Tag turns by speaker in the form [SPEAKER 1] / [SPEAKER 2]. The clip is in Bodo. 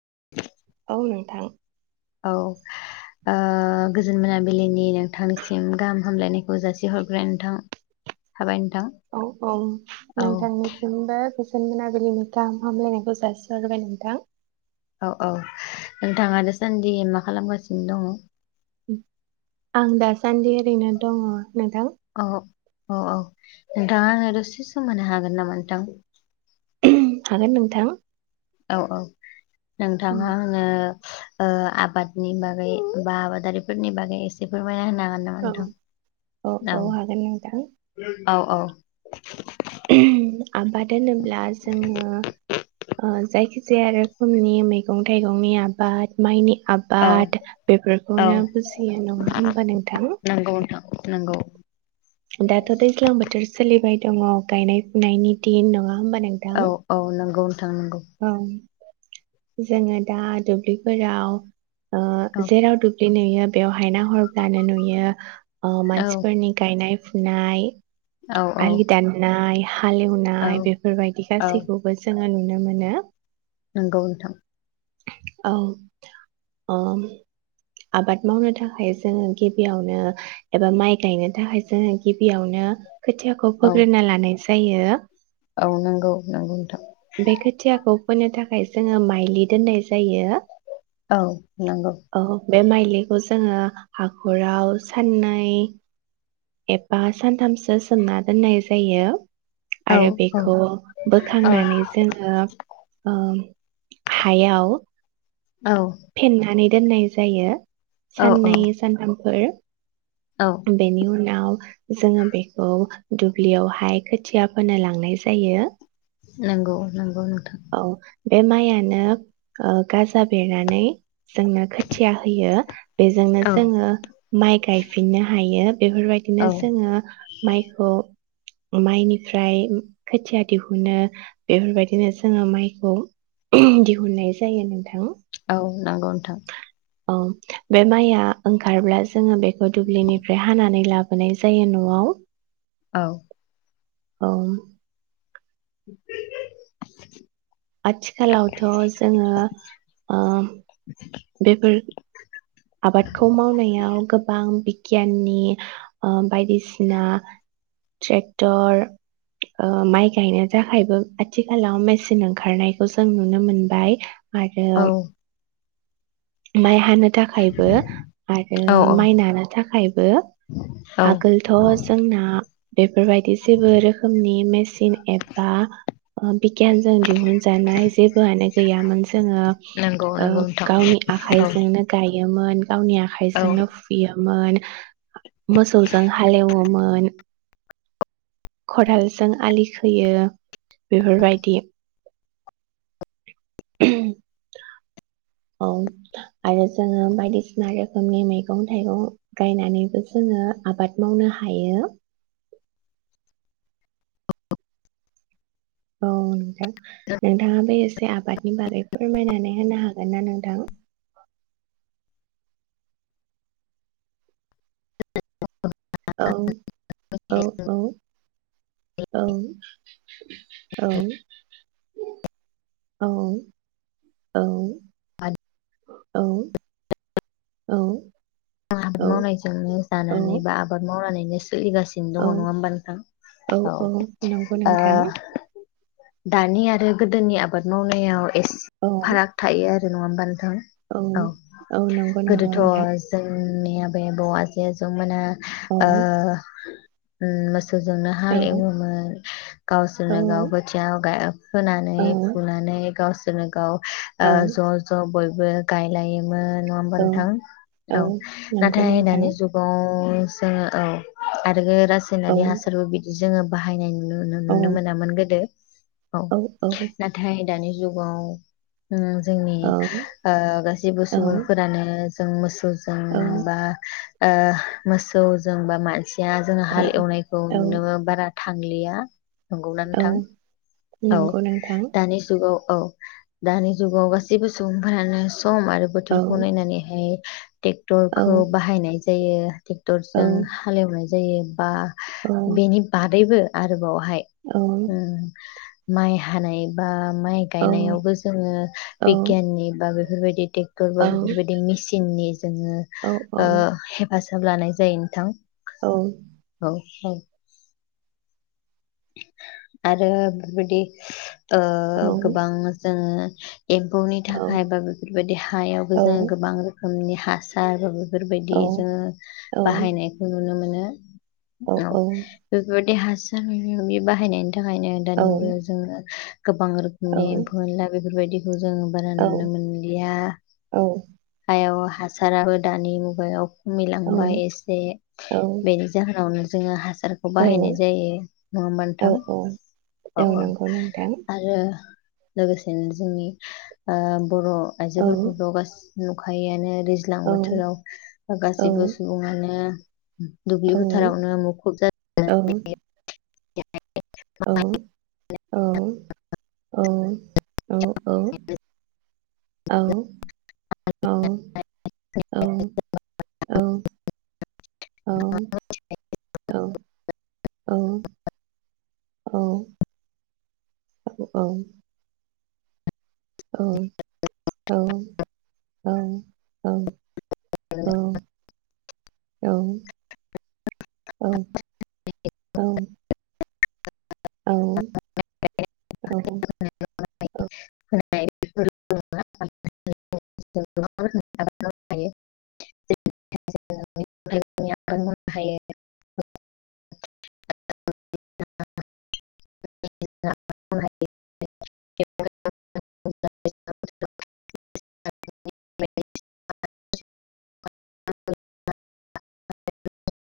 [SPEAKER 1] [inaudible]
[SPEAKER 2] औ नोंथां
[SPEAKER 1] औ गोजोन मोनाबिलिनि नोंथांनिसिम गाहाम हामलायनायखौ जासिहरग्रोनायनों थाबाय नोंथां
[SPEAKER 2] औ औ
[SPEAKER 1] औ
[SPEAKER 2] नोंथांनिसिमबो गोजोन मोनाबिलिनि गाहाम हामलायनायखौ जासिहरबाय नोंथां
[SPEAKER 1] औ औ नोंथाङा दासान्दि मा खालामगासिनो दङ
[SPEAKER 2] आं दासान्दि ओरैनो दङ नोंथां
[SPEAKER 1] औ औ औ नों दां आङो दसे सम होनो हागोन नामा नोंथां
[SPEAKER 2] हागोन नोंथां
[SPEAKER 1] औ औ नोंथाङा आंनो आबादनि बागै बा आबादारिफोरनि बागै एसे फोरमायना होनो
[SPEAKER 2] औ
[SPEAKER 1] हागोन हागोन
[SPEAKER 2] औ औ
[SPEAKER 1] नामा
[SPEAKER 2] हागोन
[SPEAKER 1] नोंथां औ औ औ
[SPEAKER 2] आबाद होनोब्ला होनोब्ला जोङो जायखिजाया रोखोमनि मैगं थाइगंनि आबाद माइनि
[SPEAKER 1] औ
[SPEAKER 2] आबाद
[SPEAKER 1] औ
[SPEAKER 2] बेफोरखौनो बुजियो नङा होमबा नोंथां
[SPEAKER 1] नंगौ नोंथां नंगौ
[SPEAKER 2] दाथ' दैज्लां बोथोर सोलिबाय दङ गायनाय फुनायनि दिन नङा होमबा नोंथां
[SPEAKER 1] औ औ नंगौ नोंथां नंगौ
[SPEAKER 2] औ जोङो दा दुब्लिफोराव ओ
[SPEAKER 1] औ
[SPEAKER 2] जेराव दुब्लि नुयो बेयाव नायहबानो नुयो
[SPEAKER 1] औ
[SPEAKER 2] मानसिफोरनि गायनाय फुनाय
[SPEAKER 1] औ औ
[SPEAKER 2] आलि दाननाय
[SPEAKER 1] औ
[SPEAKER 2] हालेवनाय बेफोरबायदि
[SPEAKER 1] औ
[SPEAKER 2] गासैखौबो जों नुनो मानो
[SPEAKER 1] नंगौ नोंथां
[SPEAKER 2] औ ओ आबाद मावनो थाखाय जोङो गिबियावनो एबा माइ गायनो थाखाय जोङो गिबियावनो खोथियाखौ
[SPEAKER 1] औ
[SPEAKER 2] फोग्रोना लानाय जायो।
[SPEAKER 1] औ नंगौ नंगौ नोंथां
[SPEAKER 2] बे खोथियाखौ फोनो थाखाय जोङो माइलि दोननाय जायो।
[SPEAKER 1] औ नंगौ
[SPEAKER 2] औ बे माइलिखौ जोङो हाखराव साननै [inaudible] एबा सानथामसो सोमना दोननाय जायो।
[SPEAKER 1] औ
[SPEAKER 2] आरो
[SPEAKER 1] औ
[SPEAKER 2] बेखौ
[SPEAKER 1] औ
[SPEAKER 2] बोखांनानै जोङो ओ हायाव
[SPEAKER 1] औ
[SPEAKER 2] फेरनानै दोननाय जायो।
[SPEAKER 1] औ औ
[SPEAKER 2] साननै सानथाम बो
[SPEAKER 1] औ
[SPEAKER 2] बेनि उन नाव जोङो बेखौ दुब्लियावहाय खोथिया फोनो लांनाय जायो।
[SPEAKER 1] नंगौ नंगौ नोंथां
[SPEAKER 2] औ बे माइआनो ओ गाजा बेरनानै जोंनो खोथिया होयो बेजोंनो
[SPEAKER 1] औ
[SPEAKER 2] जोङो माइ गायफिननो हायो। बेफोरबायदिनो
[SPEAKER 1] औ
[SPEAKER 2] जोङो माइखौ माइनिफ्राय खोथिया दिहुनो बेफोरबायदिनो। जोङो माइखौ दिहुननाय जायो नोंथां।
[SPEAKER 1] औ नंगौ नोथां
[SPEAKER 2] औ बे माइआ ओंखारब्ला जोङो बेखौ दुब्लिनिफ्राय हानानै लाबोनाय जायो न'आव।
[SPEAKER 1] औ
[SPEAKER 2] औ
[SPEAKER 1] [inaudible]
[SPEAKER 2] आथिखालावथ' जोङो ओ- बेफोर आबादखौ मावनायाव गोबां गियाननि ओ- बायदिसिना ट्रेक्टर ओ-माइ गायनो थाखायबो आथिखालाव मेसिन ओंखारनायखौ जों नुनो मोनबाय। आरो
[SPEAKER 1] औ
[SPEAKER 2] माइ हानो थाखायबो आरो
[SPEAKER 1] औ औ
[SPEAKER 2] माइ नानो थाखायबो
[SPEAKER 1] औ
[SPEAKER 2] आगोलथ' जोंना बे बेफोरबायदि जेबो रोखोमनि मेसिन एबाओ- बिगियानजों दिहुनजानाय जेबोआनो गैयामोन जोङो
[SPEAKER 1] नंगौ नंगौ नोंथां
[SPEAKER 2] ओ-गावनि
[SPEAKER 1] औ
[SPEAKER 2] आखाइजोंनो योमोन। गावनि आखाइजोंनो फुयो मोन। मोसौजों हालएवो मोन खदालजों आलि खोयो बेफोरबायदि। औ आरो जोङो बायदिसिना रोखोमनि मैगं थाइगं गायनानैबो जोङो आबाद मावनो हायो। औ नोंथां नोंथाङा बे एसे आबादनि बागै फोरमायनानै होनो हागोन ना नोंथां? औ औ औ औ औ औ औ औ औ
[SPEAKER 1] आबाद मावनायजोंनो जानानै बा आबाद मावनानै सोलिगासिनो
[SPEAKER 2] औ
[SPEAKER 1] दङ नङा होमबा नोंथां औ ओ- दानि आरो गोदोनि आबाद मावनायाव एसे
[SPEAKER 2] औ
[SPEAKER 1] फाराग थायो आरो [unintelligible]
[SPEAKER 2] औ औ नंगौ नंगौ नोंथां।
[SPEAKER 1] ओम मोननि आबै आबौ आजै आजौ मोना
[SPEAKER 2] औ
[SPEAKER 1] ओ- उम मो सौजोंनो
[SPEAKER 2] औ
[SPEAKER 1] हालेवोमोन
[SPEAKER 2] औ
[SPEAKER 1] गावसोरनो गाव खोथियाव गाय फोनानै फुनानै गावसोर नो गाव
[SPEAKER 2] औ
[SPEAKER 1] ओ ज' ज' बय बो गायलायोमोन। नंङा होनबा नोंथां? औ
[SPEAKER 2] नंगौ
[SPEAKER 1] नाथाय
[SPEAKER 2] नोंथां
[SPEAKER 1] दानि जुगाव ओ जोङो औ आ रो
[SPEAKER 2] औ
[SPEAKER 1] रासायनारि हासारबो बिदि जोङो बाहायनाय नु
[SPEAKER 2] औ
[SPEAKER 1] नुनो मोनामोन गोदो। औ नाथाय दानि जुगाव उम जोंनि
[SPEAKER 2] औ
[SPEAKER 1] ओ गासैबो सुबुं
[SPEAKER 2] औ
[SPEAKER 1] फोरानो जों मोसौ जों
[SPEAKER 2] औ
[SPEAKER 1] बा ओ मोसौ जोंबा मानसि दा जों हालि एवनायखौ
[SPEAKER 2] औ
[SPEAKER 1] नुनो बारा थांलिया। नंगौना
[SPEAKER 2] औ
[SPEAKER 1] नोंथां।
[SPEAKER 2] नंगौ नोंथां।
[SPEAKER 1] दानि औ औ दानि जुगाव गासैबो सुबुं फ्रानो सम आरो
[SPEAKER 2] औ
[SPEAKER 1] बोथोरखौ नायनानै हाय ट्रेक्टरखौ
[SPEAKER 2] नंगौ
[SPEAKER 1] बाहायनाय जायो थिग टेक्टरजों
[SPEAKER 2] नोंथां
[SPEAKER 1] हालेवनाय जायो। बा
[SPEAKER 2] औ
[SPEAKER 1] बेनि बादैबो आरोबाव हाय उम। माइ हानाय बा माइ
[SPEAKER 2] औ
[SPEAKER 1] गायनायावबो जोङो बिगियाननि बागै बेफोरबायदि। ट्रेक्टर
[SPEAKER 2] औ
[SPEAKER 1] बा बेफोरबायदि मेसिननि जोङो
[SPEAKER 2] औ
[SPEAKER 1] ओ हेफाजाब हिसाब लानाय जायो नोंथां।
[SPEAKER 2] औ।
[SPEAKER 1] औ। आरो बेफोरबायदि ओ
[SPEAKER 2] औ
[SPEAKER 1] गोबां जोङो [unintelligible] एम्फौनि
[SPEAKER 2] औ
[SPEAKER 1] थाखाय बा बेफोरबायदि हायावबो
[SPEAKER 2] औ
[SPEAKER 1] जोङो गोबां रोखोम नि हासार बेफोरबायदि जोङो बाहायनायखौ नुनो मोनो। द [unintelligible] औ बेफोरबायदि देहा [unintelligible] [unintelligible] बाहनायनि थाखायनो दानि मुगायाव जोङो गोबां रोखोमनि एम्फौ एनला बे फोरबायदिखौ जों बारा नुनो मोनलिया। हायाव हासाराबो दानि मुगायाव खमिलांबाय एसे बेनि जाहोनावनो जोङो हासा रखौ बाहायनाय जायो। होमबा
[SPEAKER 2] औ
[SPEAKER 1] नोंथां
[SPEAKER 2] औ औ नंगौ नोंथां
[SPEAKER 1] आरो लोगोसेनो जोंनि ओ बर' आइजोफोरखौथ' गास नुखायोआनो दैज्लां बोथोराव गासैबो सुबुङानो दुब्लि फोथारावनो मुखुब जानानै [unintelligible]
[SPEAKER 2] औ औ औ औ औ औ। औ औ औ। औ औ औ। औ। औ औ। औ औ औ औ। औ। औ। औ औ। औ औ।
[SPEAKER 1] [unintelligible] [unintelligible] [unintelligible]